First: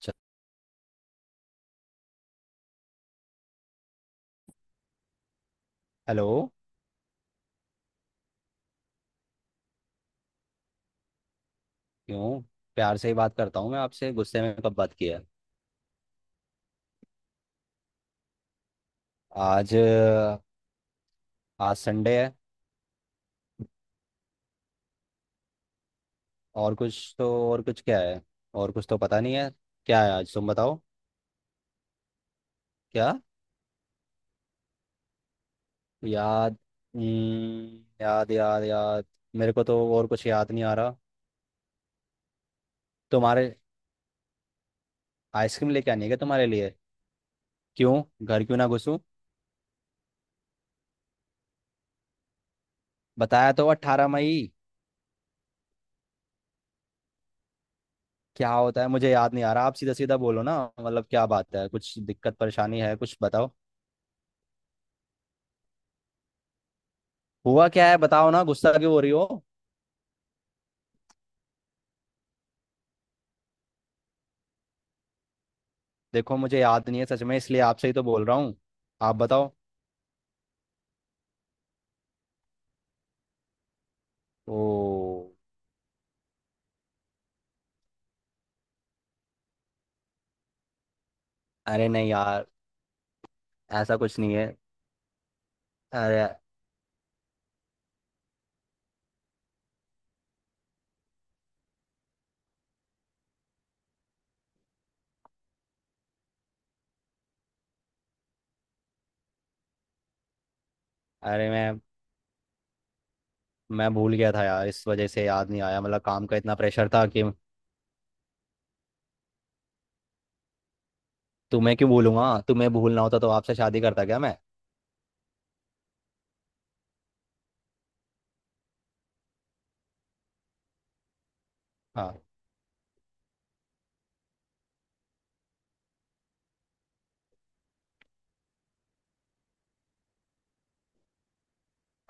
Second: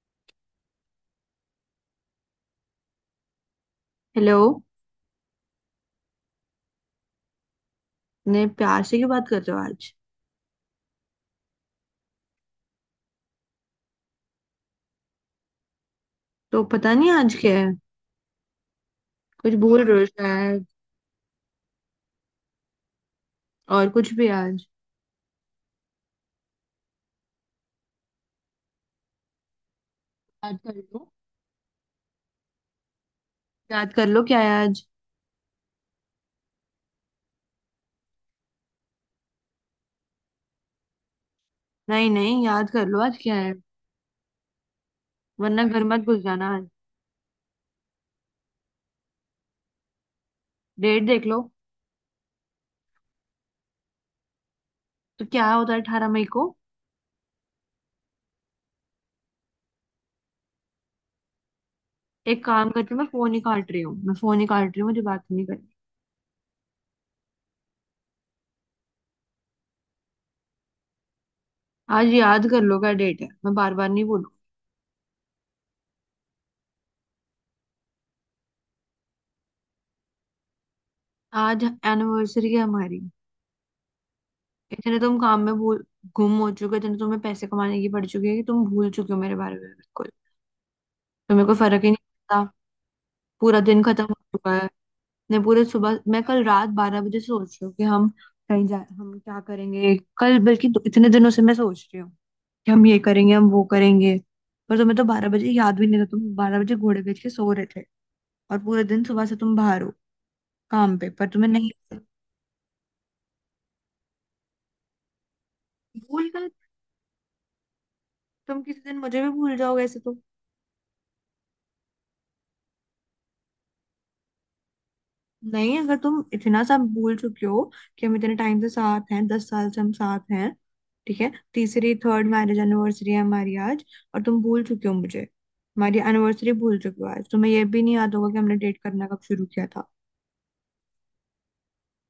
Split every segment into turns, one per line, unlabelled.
च-
hello.
Hello.
ने प्यार से क्यों बात कर रहे हो आज?
क्यों? प्यार से ही बात करता हूँ मैं आपसे, गुस्से में कब बात किया?
तो पता नहीं आज क्या है। कुछ
आज?
भूल रहे हो शायद।
आज संडे है।
और कुछ भी आज?
और कुछ तो और कुछ क्या है? और कुछ तो पता नहीं है। क्या है आज, तुम
याद कर
बताओ।
लो।
क्या?
याद कर लो क्या है आज।
याद? याद। मेरे को तो और कुछ याद नहीं आ रहा।
नहीं नहीं, याद कर लो आज क्या
तुम्हारे
है। वरना
आइसक्रीम
घर
लेके आनी
मत
है क्या
घुस
तुम्हारे
जाना आज।
लिए? क्यों घर क्यों ना घुसूं?
डेट देख लो।
बताया तो, अट्ठारह मई।
तो क्या होता है 18 मई को?
क्या होता है मुझे याद नहीं आ रहा, आप सीधा सीधा बोलो ना, मतलब क्या बात है, कुछ दिक्कत
एक काम
परेशानी
करती
है
हूँ, मैं
कुछ
फोन ही
बताओ।
काट रही हूँ, मैं फोन ही काट रही हूँ, मुझे बात नहीं करनी।
हुआ क्या है बताओ ना, गुस्सा क्यों हो रही हो?
आज याद कर लो क्या डेट है, मैं बार बार नहीं बोलूँ।
देखो मुझे याद नहीं है सच में, इसलिए आपसे ही तो बोल रहा हूँ। आप बताओ।
आज एनिवर्सरी है हमारी। इतने तुम
ओ।
काम में भूल गुम हो चुके हो, इतने तुम्हें पैसे कमाने की पड़ चुकी है कि तुम भूल चुके हो मेरे बारे में बिल्कुल। तो मेरे को फर्क
अरे
ही नहीं
नहीं
पड़ता।
यार,
पूरा दिन
ऐसा
खत्म हो
कुछ नहीं है।
चुका है। मैं पूरे सुबह मैं
अरे,
कल रात 12 बजे सोच रही हूँ कि हम कहीं जा, हम क्या करेंगे कल, बल्कि इतने दिनों से मैं सोच रही हूँ कि हम ये करेंगे, हम वो करेंगे। पर तुम्हें तो 12 बजे याद भी नहीं था, तुम 12 बजे घोड़े बेच के सो रहे थे। और पूरे दिन सुबह से तुम बाहर हो काम पे, पर
अरे
तुम्हें नहीं।
मैं मैं भूल गया था यार, इस वजह से याद नहीं आया, मतलब काम
भूल
का
गए?
इतना प्रेशर था कि।
तुम किसी दिन मुझे भी भूल जाओगे ऐसे तो।
तुम्हें क्यों भूलूंगा? तुम्हें भूलना होता तो आपसे शादी करता क्या मैं?
नहीं, अगर तुम इतना सा भूल चुके हो कि हम इतने टाइम से साथ हैं, दस साल से हम साथ हैं। ठीक है, तीसरी
हाँ।
थर्ड मैरिज एनिवर्सरी है हमारी आज। और तुम भूल चुके हो मुझे, हमारी एनिवर्सरी भूल चुके हो, आज तुम्हें ये भी नहीं याद होगा कि हमने डेट करना कब शुरू किया था।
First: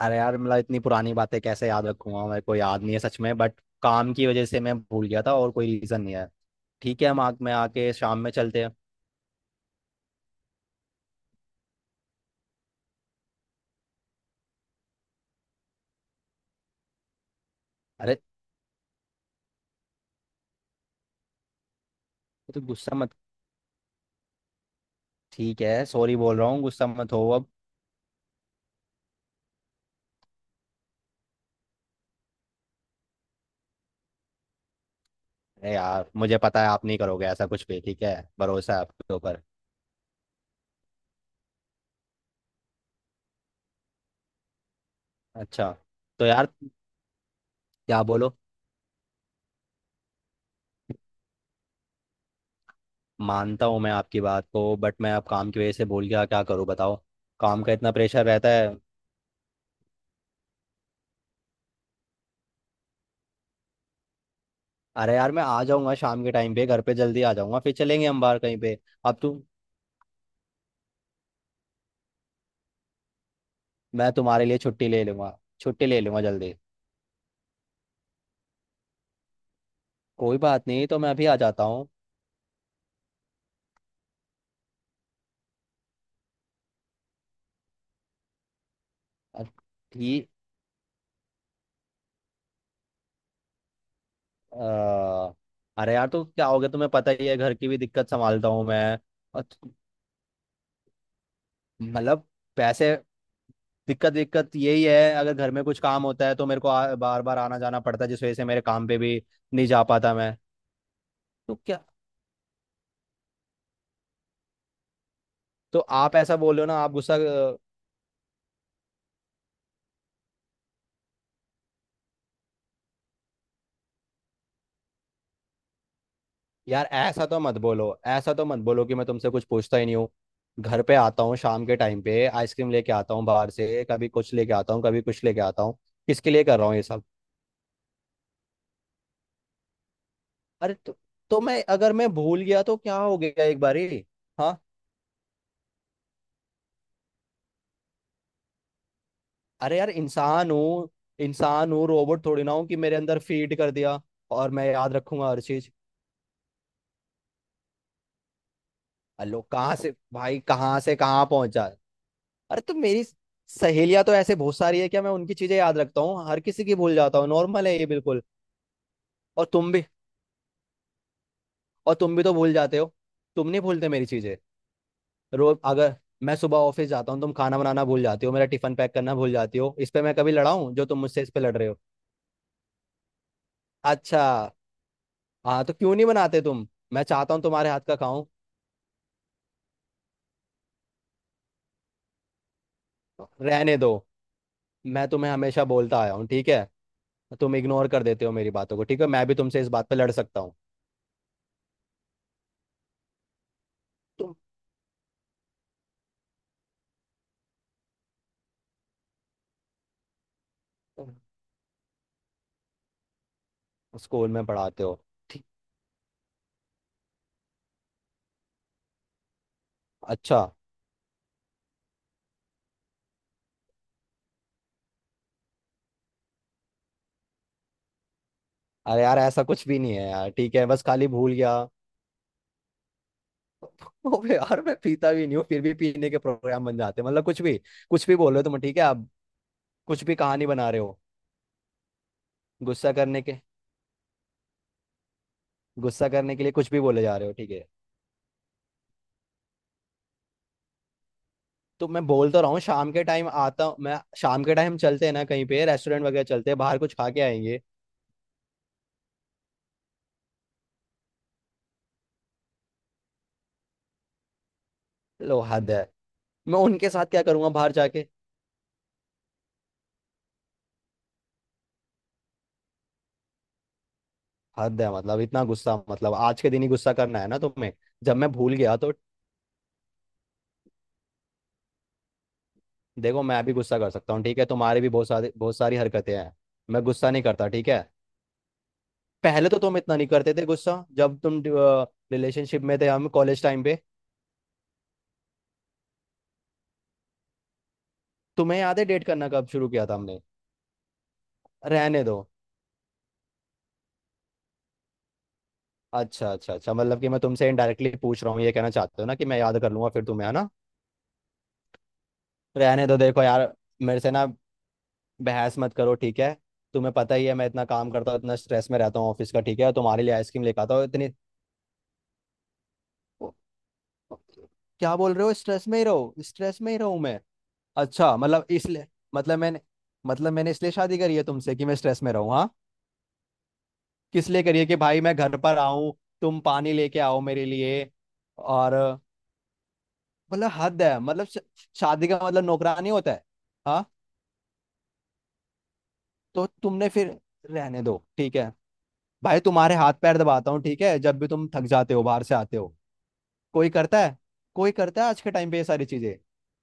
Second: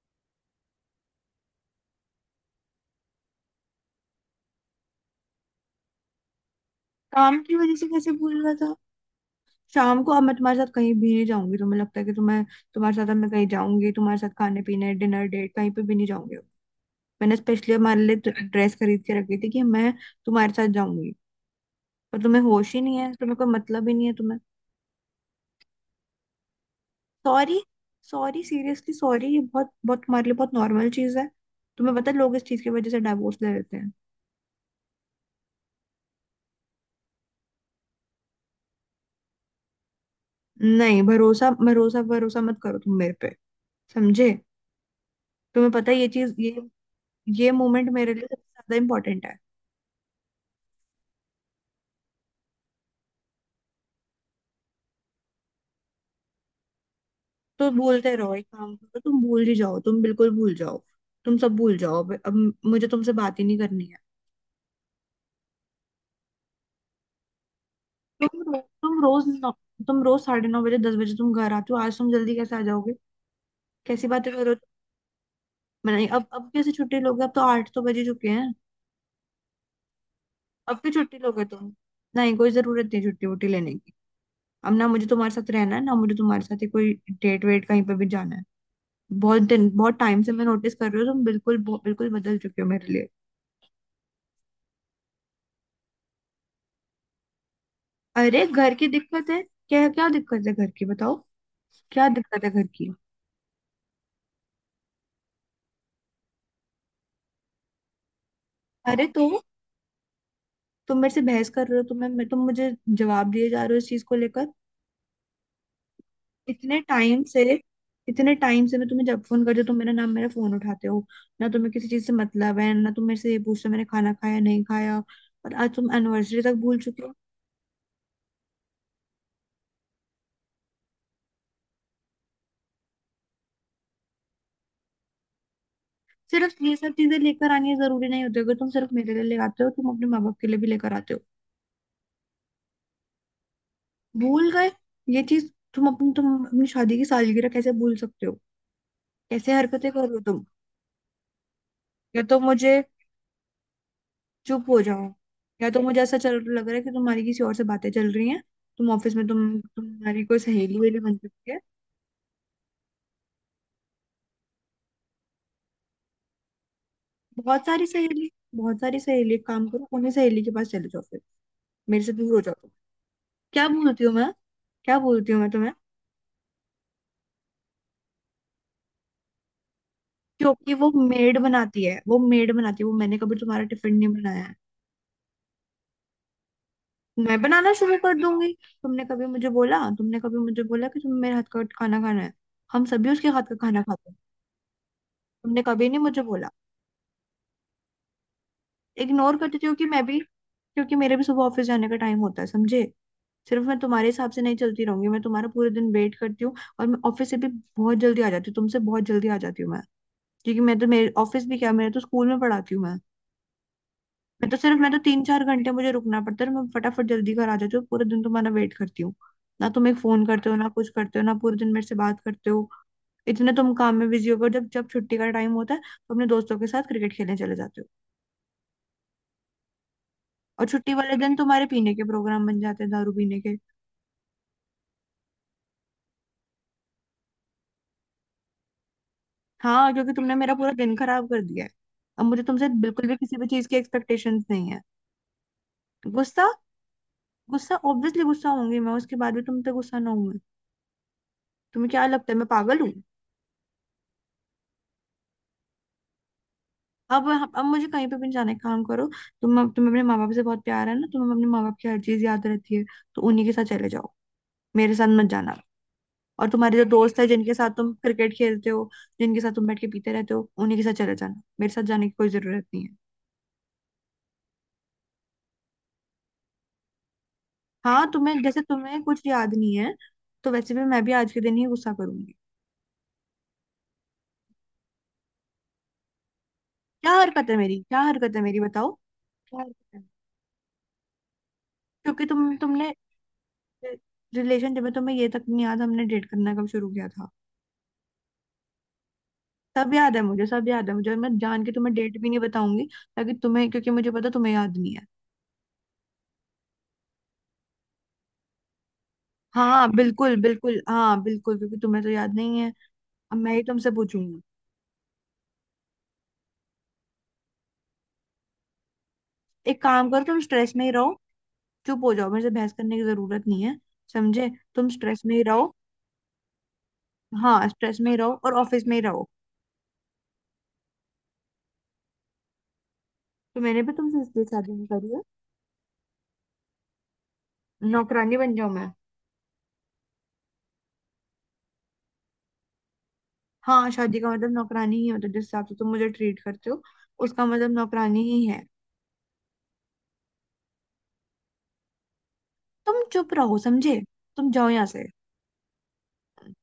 अरे यार मतलब इतनी पुरानी बातें कैसे याद रखूंगा, मेरे को याद नहीं है सच में, बट काम की वजह से मैं भूल गया था, और कोई रीज़न नहीं है। ठीक है, हम आग
काम
में
की वजह से
आके
कैसे
शाम में
भूल गया
चलते हैं।
था? शाम को अब मैं तुम्हारे साथ कहीं भी नहीं जाऊंगी। तुम्हें लगता है कि तुम्हें, तुम्हारे साथ अब मैं कहीं जाऊंगी? तुम्हारे साथ खाने पीने डिनर डेट कहीं पे भी नहीं जाऊंगी। मैंने स्पेशली हमारे लिए
अरे
ड्रेस खरीद के रखी थी कि मैं तुम्हारे साथ जाऊंगी। पर तुम्हें
तो
होश ही
गुस्सा
नहीं
मत।
है, तुम्हें कोई मतलब ही नहीं है तुम्हें।
ठीक है सॉरी बोल रहा हूँ, गुस्सा मत हो अब।
सॉरी? सॉरी, सीरियसली सॉरी ये बहुत बहुत तुम्हारे लिए बहुत नॉर्मल चीज है। तुम्हें पता है लोग इस चीज की वजह से डाइवोर्स ले लेते हैं।
अरे यार मुझे पता है आप नहीं करोगे ऐसा कुछ भी, ठीक है। भरोसा है आपके ऊपर।
नहीं, भरोसा भरोसा भरोसा मत करो तुम मेरे पे, समझे? तुम्हें
अच्छा।
पता है ये
तो
चीज,
यार
ये मोमेंट
क्या
मेरे लिए
बोलो।
सबसे ज्यादा इंपॉर्टेंट है।
मानता हूँ मैं आपकी बात को, बट मैं अब काम की वजह से भूल गया, क्या करूँ बताओ। काम
तो
का इतना
भूलते
प्रेशर
रहो, एक
रहता है।
काम करो तुम भूल ही जाओ, तुम बिल्कुल भूल जाओ, तुम सब भूल जाओ। अब मुझे तुमसे बात ही नहीं करनी है।
अरे यार मैं आ जाऊंगा शाम के टाइम पे, घर पे जल्दी आ जाऊंगा, फिर चलेंगे हम बाहर
तुम
कहीं
रो-
पे।
तुम
अब
रोज
तुम।
नौ, तुम रोज 9:30 बजे, 10 बजे तुम घर आते हो, आज तुम जल्दी कैसे आ जाओगे? कैसी
मैं
बातें
तुम्हारे
करो।
लिए छुट्टी ले लूंगा, छुट्टी ले
नहीं,
लूंगा
अब
जल्दी।
कैसे छुट्टी लोगे? अब तो 8 तो बज ही चुके हैं।
कोई बात
अब
नहीं,
क्यों
तो मैं
छुट्टी
अभी आ
लोगे
जाता
तुम?
हूँ।
नहीं, कोई जरूरत नहीं छुट्टी वुट्टी लेने की। अब ना मुझे तुम्हारे साथ रहना है, ना मुझे तुम्हारे साथ ही कोई डेट वेट कहीं पे भी जाना है। बहुत दिन, बहुत टाइम
ठीक।
से मैं नोटिस कर रही हूँ, तुम बिल्कुल बिल्कुल बदल चुके हो मेरे लिए।
अ, अरे यार तो क्या हो गया, तुम्हें पता ही है, घर की भी दिक्कत
अरे
संभालता हूँ
घर की
मैं।
दिक्कत है?
और
क्या क्या दिक्कत है घर की, बताओ? क्या
मतलब
दिक्कत है घर की?
पैसे, दिक्कत दिक्कत यही है, अगर घर में कुछ काम होता है तो मेरे को बार बार आना जाना पड़ता है, जिस वजह से मेरे काम पे
अरे
भी
तो
नहीं जा पाता मैं।
तुम मेरे से बहस
तो
कर रहे
क्या?
हो, तुम मुझे जवाब दिए जा रहे हो इस चीज को लेकर।
तो आप ऐसा बोल रहे हो
इतने
ना, आप गुस्सा
टाइम से
अ,
इतने टाइम से मैं तुम्हें जब फोन करती हूँ, तुम मेरा नाम मेरा फोन उठाते हो, ना तुम्हें किसी चीज से मतलब है, ना तुम मेरे से ये पूछते हो मैंने खाना खाया नहीं खाया। और आज तुम एनिवर्सरी तक भूल
यार
चुके हो।
ऐसा तो मत बोलो, ऐसा तो मत बोलो कि मैं तुमसे कुछ पूछता ही नहीं हूँ। घर पे आता हूँ शाम के टाइम पे आइसक्रीम लेके आता हूँ, बाहर से कभी कुछ लेके आता हूँ, कभी कुछ लेके आता हूँ। किसके लिए कर
सिर्फ
रहा
ये
हूँ ये
सब
सब?
चीजें लेकर आनी है जरूरी नहीं होती, अगर तुम सिर्फ मेरे लिए ले आते हो, तुम अपने माँ बाप के लिए भी
अरे
लेकर
तो,
आते हो।
तो मैं, अगर मैं भूल गया तो क्या हो गया एक बारी।
भूल
हाँ।
गए? ये चीज तुम अपनी, तुम अपनी शादी की सालगिरह कैसे भूल सकते हो? कैसे
अरे यार,
हरकतें कर रहे हो तुम।
इंसान हूँ। इंसान हूँ,
या
रोबोट
तो
थोड़ी ना हूँ कि
मुझे
मेरे अंदर फीड कर दिया और मैं
चुप हो
याद
जाओ।
रखूंगा हर
या
चीज।
तो मुझे ऐसा चल लग रहा है कि तुम्हारी किसी और से बातें चल रही हैं। तुम ऑफिस में
अलो, कहाँ से
तुम्हारी कोई
भाई,
सहेली
कहाँ से
वेली बन
कहाँ
सकती है।
पहुंचा। अरे तो मेरी सहेलियां तो ऐसे बहुत सारी है, क्या मैं उनकी चीजें याद रखता हूँ? हर किसी की भूल जाता हूँ, नॉर्मल है ये बिल्कुल।
बहुत सारी सहेली, एक
और
काम
तुम भी,
करो उन्हीं सहेली के पास चले जाओ फिर,
और
मेरे से
तुम भी तो
दूर हो
भूल
जाओ तुम।
जाते हो। तुम नहीं
क्या
भूलते
बोलती
मेरी
हूँ मैं,
चीजें?
क्या बोलती हूँ मैं
रोज
तुम्हें?
अगर मैं सुबह ऑफिस जाता हूँ तुम खाना बनाना भूल जाती हो, मेरा टिफिन पैक करना भूल जाती हो, इस पे मैं कभी लड़ा हूँ?
क्योंकि
जो
वो
तुम मुझसे इस
मेड
पे लड़ रहे हो।
बनाती है, वो मैंने कभी तुम्हारा टिफिन नहीं
अच्छा।
बनाया है।
हाँ तो क्यों नहीं बनाते तुम? मैं चाहता
मैं
हूँ तुम्हारे
बनाना
हाथ
शुरू
का
कर
खाऊं।
दूंगी। तुमने कभी मुझे बोला कि तुम्हें मेरे हाथ का खाना खाना है? हम सभी उसके हाथ का
रहने
खाना
दो।
खाते हैं।
मैं तुम्हें
तुमने
हमेशा
कभी नहीं
बोलता आया
मुझे
हूँ,
बोला।
ठीक है। तुम इग्नोर कर देते हो मेरी बातों को, ठीक है, मैं भी
इग्नोर करती
तुमसे इस
थी कि
बात पे
मैं
लड़
भी,
सकता हूँ।
क्योंकि मेरे भी सुबह ऑफिस जाने का टाइम होता है, समझे? सिर्फ मैं तुम्हारे हिसाब
तुम
से नहीं चलती रहूंगी। मैं तुम्हारा पूरे दिन वेट करती हूँ और मैं ऑफिस से भी बहुत जल्दी आ जाती हूँ, तुमसे बहुत जल्दी आ जाती हूँ मैं। क्योंकि मैं तो मेरे ऑफिस भी क्या, मेरे तो स्कूल में पढ़ाती हूँ मैं।
स्कूल में
मैं तो सिर्फ,
पढ़ाते
मैं तो
हो?
तीन चार
ठीक।
घंटे मुझे रुकना पड़ता है और मैं फटाफट जल्दी घर आ जाती हूँ, पूरे दिन तुम्हारा वेट करती हूँ। ना तुम एक फोन
अच्छा।
करते हो, ना कुछ करते हो, ना पूरे दिन मेरे से बात करते हो। इतने तुम काम में बिजी हो गए हो। जब जब छुट्टी का टाइम होता है तो अपने दोस्तों के साथ क्रिकेट खेलने चले जाते हो।
अरे यार ऐसा कुछ भी नहीं है यार, ठीक है,
और
बस
छुट्टी
खाली
वाले
भूल
दिन
गया।
तुम्हारे पीने के प्रोग्राम बन जाते हैं, दारू पीने के।
ओबे यार मैं पीता भी नहीं हूँ, फिर भी पीने के प्रोग्राम बन जाते हैं, मतलब कुछ भी। कुछ भी बोल रहे हो तुम, ठीक है अब।
हाँ,
कुछ
क्योंकि
भी
तुमने
कहानी
मेरा
बना
पूरा
रहे
दिन
हो।
खराब कर दिया है। अब मुझे तुमसे
गुस्सा
बिल्कुल भी
करने
किसी
के
भी चीज की एक्सपेक्टेशंस नहीं है।
गुस्सा करने के
गुस्सा?
लिए कुछ भी बोले जा रहे हो, ठीक है।
गुस्सा ऑब्वियसली गुस्सा होंगी मैं, उसके बाद भी तुम पे गुस्सा ना होंगी?
तो
तुम्हें
मैं
क्या
बोल
लगता है
तो
मैं
रहा हूँ
पागल हूँ?
शाम के टाइम आता हूँ मैं, शाम के टाइम चलते हैं ना कहीं पे, रेस्टोरेंट वगैरह चलते हैं बाहर, कुछ खा के
अब
आएंगे।
अब मुझे कहीं पे भी नहीं जाना है, काम करो तुम। तुम्हें अपने माँ बाप से बहुत प्यार है ना, तुम्हें अपने माँ बाप की हर चीज याद रहती है, तो उन्हीं के साथ चले जाओ, मेरे साथ मत
लो,
जाना।
हद है।
और
मैं
तुम्हारे जो
उनके साथ
दोस्त
क्या
है
करूंगा
जिनके साथ
बाहर
तुम
जाके?
क्रिकेट खेलते हो, जिनके साथ तुम बैठ के पीते रहते हो, उन्हीं के साथ चले जाना, मेरे साथ जाने की कोई जरूरत नहीं है।
हद है मतलब, इतना गुस्सा मतलब, आज के दिन ही गुस्सा करना है ना तुम्हें?
हाँ
जब मैं
तुम्हें,
भूल
जैसे
गया तो।
तुम्हें कुछ याद नहीं है, तो वैसे भी मैं भी आज के दिन ही गुस्सा करूंगी।
देखो मैं भी गुस्सा कर सकता हूँ ठीक है, तुम्हारी भी बहुत सारी हरकतें हैं, मैं गुस्सा
क्या
नहीं करता
हरकत है
ठीक
मेरी,
है।
क्या हरकत है मेरी बताओ?
पहले तो
क्या
तुम
हरकत
इतना
है?
नहीं करते थे गुस्सा, जब तुम
क्योंकि
रिलेशनशिप में थे,
तुमने
हम कॉलेज टाइम पे।
रिलेशनशिप में, तुम्हें ये तक नहीं याद हमने डेट करना कब शुरू किया था।
तुम्हें याद है डेट करना कब शुरू किया
सब
था
याद
हमने?
है मुझे, सब याद है मुझे, मैं जान के तुम्हें
रहने दो।
डेट भी नहीं बताऊंगी, ताकि तुम्हें, क्योंकि मुझे पता तुम्हें याद नहीं है।
अच्छा अच्छा अच्छा, मतलब कि मैं तुमसे इनडायरेक्टली पूछ रहा हूँ ये कहना चाहते हो ना, कि मैं याद कर
हाँ
लूंगा फिर तुम्हें है
बिल्कुल,
ना?
बिल्कुल हाँ बिल्कुल, क्योंकि तुम्हें तो याद नहीं है।
रहने दो। देखो
अब
यार,
मैं ही तुमसे
मेरे से ना
पूछूंगी।
बहस मत करो ठीक है। तुम्हें पता ही है मैं इतना काम करता हूँ, इतना स्ट्रेस में रहता हूँ ऑफिस का, ठीक है?
एक
तुम्हारे
काम
लिए
करो, तुम
आइसक्रीम लेकर
स्ट्रेस
आता हूँ
में ही
इतनी।
रहो। चुप हो जाओ, मेरे से बहस करने की
ओ,
जरूरत नहीं है
ओ,
समझे। तुम
क्या बोल
स्ट्रेस
रहे हो,
में ही
स्ट्रेस
रहो।
में ही रहो, स्ट्रेस में ही रहूँ मैं?
हाँ, स्ट्रेस में ही
अच्छा,
रहो
मतलब
और ऑफिस
इसलिए,
में ही रहो।
मतलब मैंने मतलब मैंने इसलिए शादी करी है तुमसे कि मैं स्ट्रेस में रहूँ, हाँ?
तो मैंने भी तुमसे
किस लिए
इसलिए
करी है,
शादी
कि
नहीं
भाई
करी
मैं
है।
घर पर आऊँ, तुम पानी लेके आओ मेरे लिए?
नौकरानी बन जाऊं
और
मैं?
मतलब हद है, मतलब शादी का मतलब नौकरानी होता है? हाँ।
हाँ, शादी का मतलब नौकरानी ही होता है, मतलब जिस हिसाब से तुम मुझे ट्रीट
तो
करते हो
तुमने फिर,
उसका मतलब
रहने दो
नौकरानी
ठीक
ही
है।
है।
भाई तुम्हारे हाथ पैर दबाता हूँ ठीक है, जब भी तुम थक जाते हो बाहर से आते हो।
तुम चुप रहो
कोई
समझे,
करता है?
तुम जाओ
कोई
यहाँ
करता
से।
है आज के टाइम पे ये सारी चीजें?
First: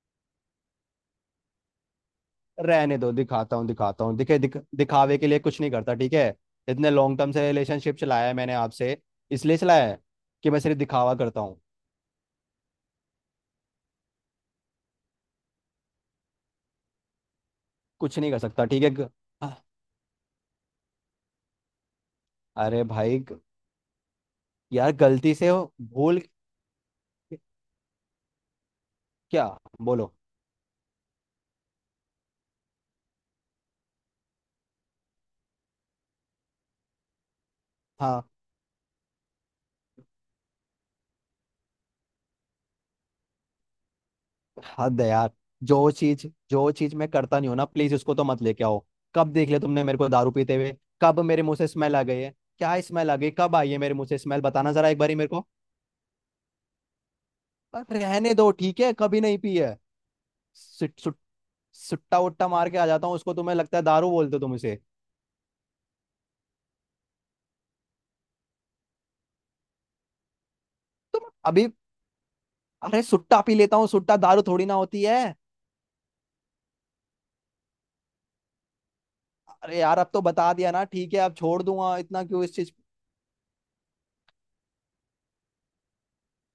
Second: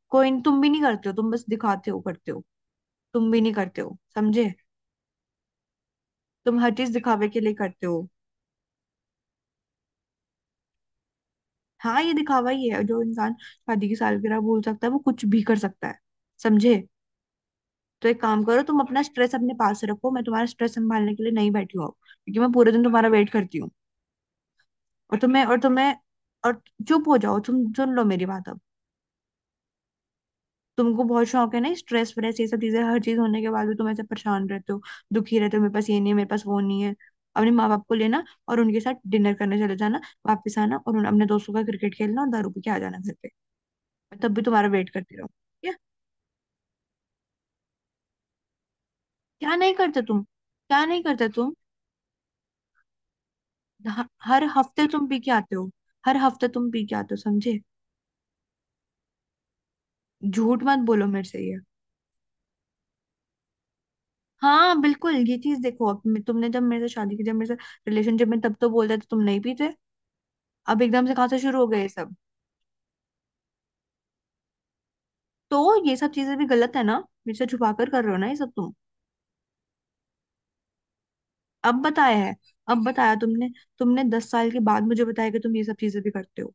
कोई नहीं, तुम भी नहीं करते हो, तुम बस दिखाते हो करते हो।
रहने दो,
तुम भी नहीं करते हो
दिखाता हूँ
समझे,
दिखावे के लिए कुछ नहीं करता ठीक है।
तुम हर चीज
इतने लॉन्ग
दिखावे
टर्म
के
से
लिए करते
रिलेशनशिप
हो।
चलाया है मैंने आपसे, इसलिए चलाया है कि मैं सिर्फ दिखावा करता हूँ?
हाँ, ये दिखावा ही है, जो इंसान शादी की सालगिरह भूल सकता है वो कुछ भी कर सकता है, समझे। तो
कुछ
एक
नहीं कर
काम करो,
सकता
तुम
ठीक है।
अपना स्ट्रेस अपने पास रखो, मैं तुम्हारा स्ट्रेस संभालने के लिए नहीं बैठी हूँ अब, क्योंकि मैं पूरे दिन
अरे
तुम्हारा
भाई,
वेट करती हूँ।
यार
और
गलती
तुम्हें
से
और
वो
तुम्हें
भूल।
और चुप हो जाओ तुम, सुन लो मेरी बात अब।
क्या बोलो।
तुमको बहुत शौक है ना स्ट्रेस व्रेस ये सब चीजें, हर चीज होने के बाद भी तुम ऐसे परेशान रहते हो, दुखी रहते हो, मेरे पास ये नहीं है, मेरे पास वो नहीं है। अपने माँ बाप को लेना
हाँ।
और उनके साथ डिनर करने चले जाना, वापस आना और उन अपने दोस्तों का क्रिकेट खेलना और दारू पी के आ जाना घर पे, मैं तब भी तुम्हारा वेट
हद है
करती रहूँ?
यार।
क्या?
जो चीज मैं करता नहीं हूं ना प्लीज, उसको तो मत लेके आओ। कब देख
क्या
लिया
नहीं
तुमने मेरे
करते
को
तुम,
दारू पीते हुए?
क्या नहीं
कब
करते
मेरे
तुम?
मुंह से स्मेल आ गई है, क्या स्मेल आ गई, कब आई है मेरे मुंह से स्मेल,
हर
बताना
हफ्ते
जरा एक
तुम
बारी
पी
मेरे
के
को।
आते हो, हर हफ्ते तुम पी के आते हो समझे।
पर रहने दो ठीक है, कभी नहीं पी है।
झूठ मत
सुट,
बोलो
सुट,
मेरे से ये।
सुट्टा उट्टा मार के आ जाता हूँ, उसको तुम्हें लगता है दारू, बोलते हो तुम
हाँ
इसे?
बिल्कुल, ये चीज देखो, अब तुमने जब मेरे से शादी की, जब मेरे से रिलेशनशिप में, तब तो बोलते थे तुम नहीं पीते, अब एकदम से कहाँ
तुम
से शुरू हो
अभी,
गए ये सब?
अरे सुट्टा पी लेता हूँ, सुट्टा दारू थोड़ी ना होती है।
तो ये सब चीजें भी गलत है ना, मेरे से छुपा कर कर रहे हो ना ये सब तुम।
अरे यार अब तो बता दिया ना ठीक है, अब छोड़
अब
दूंगा,
बताया
इतना
है,
क्यों इस चीज।
अब बताया तुमने, तुमने 10 साल के बाद मुझे बताया कि तुम ये सब चीजें भी करते हो।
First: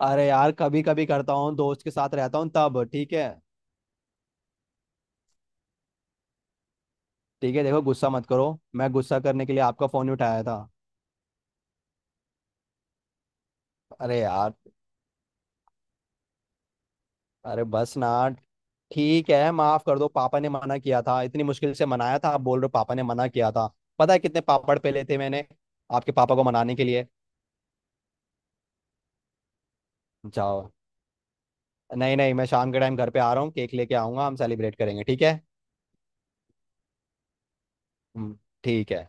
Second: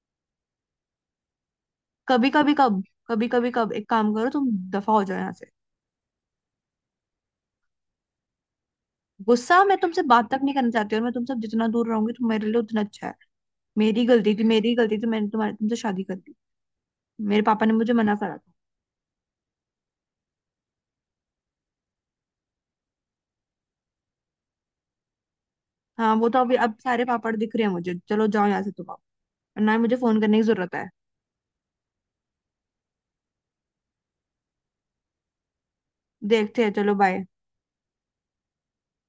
अरे यार कभी कभी करता हूँ, दोस्त के साथ
कभी
रहता हूँ
कभी कब?
तब, ठीक
कभी
है।
कभी कब? एक काम करो तुम दफा हो जाओ यहाँ से।
ठीक है देखो, गुस्सा मत करो। मैं गुस्सा करने के
गुस्सा?
लिए
मैं
आपका
तुमसे
फोन ही
बात तक
उठाया
नहीं
था?
करना चाहती, और मैं तुमसे जितना दूर रहूंगी तो मेरे लिए उतना अच्छा है। मेरी
अरे
गलती थी,
यार।
मेरी गलती थी, मैंने तुम्हारे, तुमसे शादी कर दी। मेरे
अरे
पापा ने मुझे
बस ना,
मना करा था।
ठीक है, माफ कर दो। पापा ने मना किया था, इतनी मुश्किल से मनाया था, आप बोल रहे हो पापा ने मना किया था। पता है कितने पापड़ पेले थे मैंने आपके
हाँ वो
पापा
तो
को
अभी, अब
मनाने के
सारे
लिए।
पापड़ दिख रहे हैं मुझे, चलो जाओ यहाँ से तुम, आओ ना ही, मुझे फोन करने की
जाओ।
जरूरत है।
नहीं नहीं, मैं शाम के टाइम घर पे आ रहा हूँ, केक लेके आऊंगा, हम सेलिब्रेट करेंगे ठीक है।
देखते हैं, चलो बाय।
हम्म, ठीक है।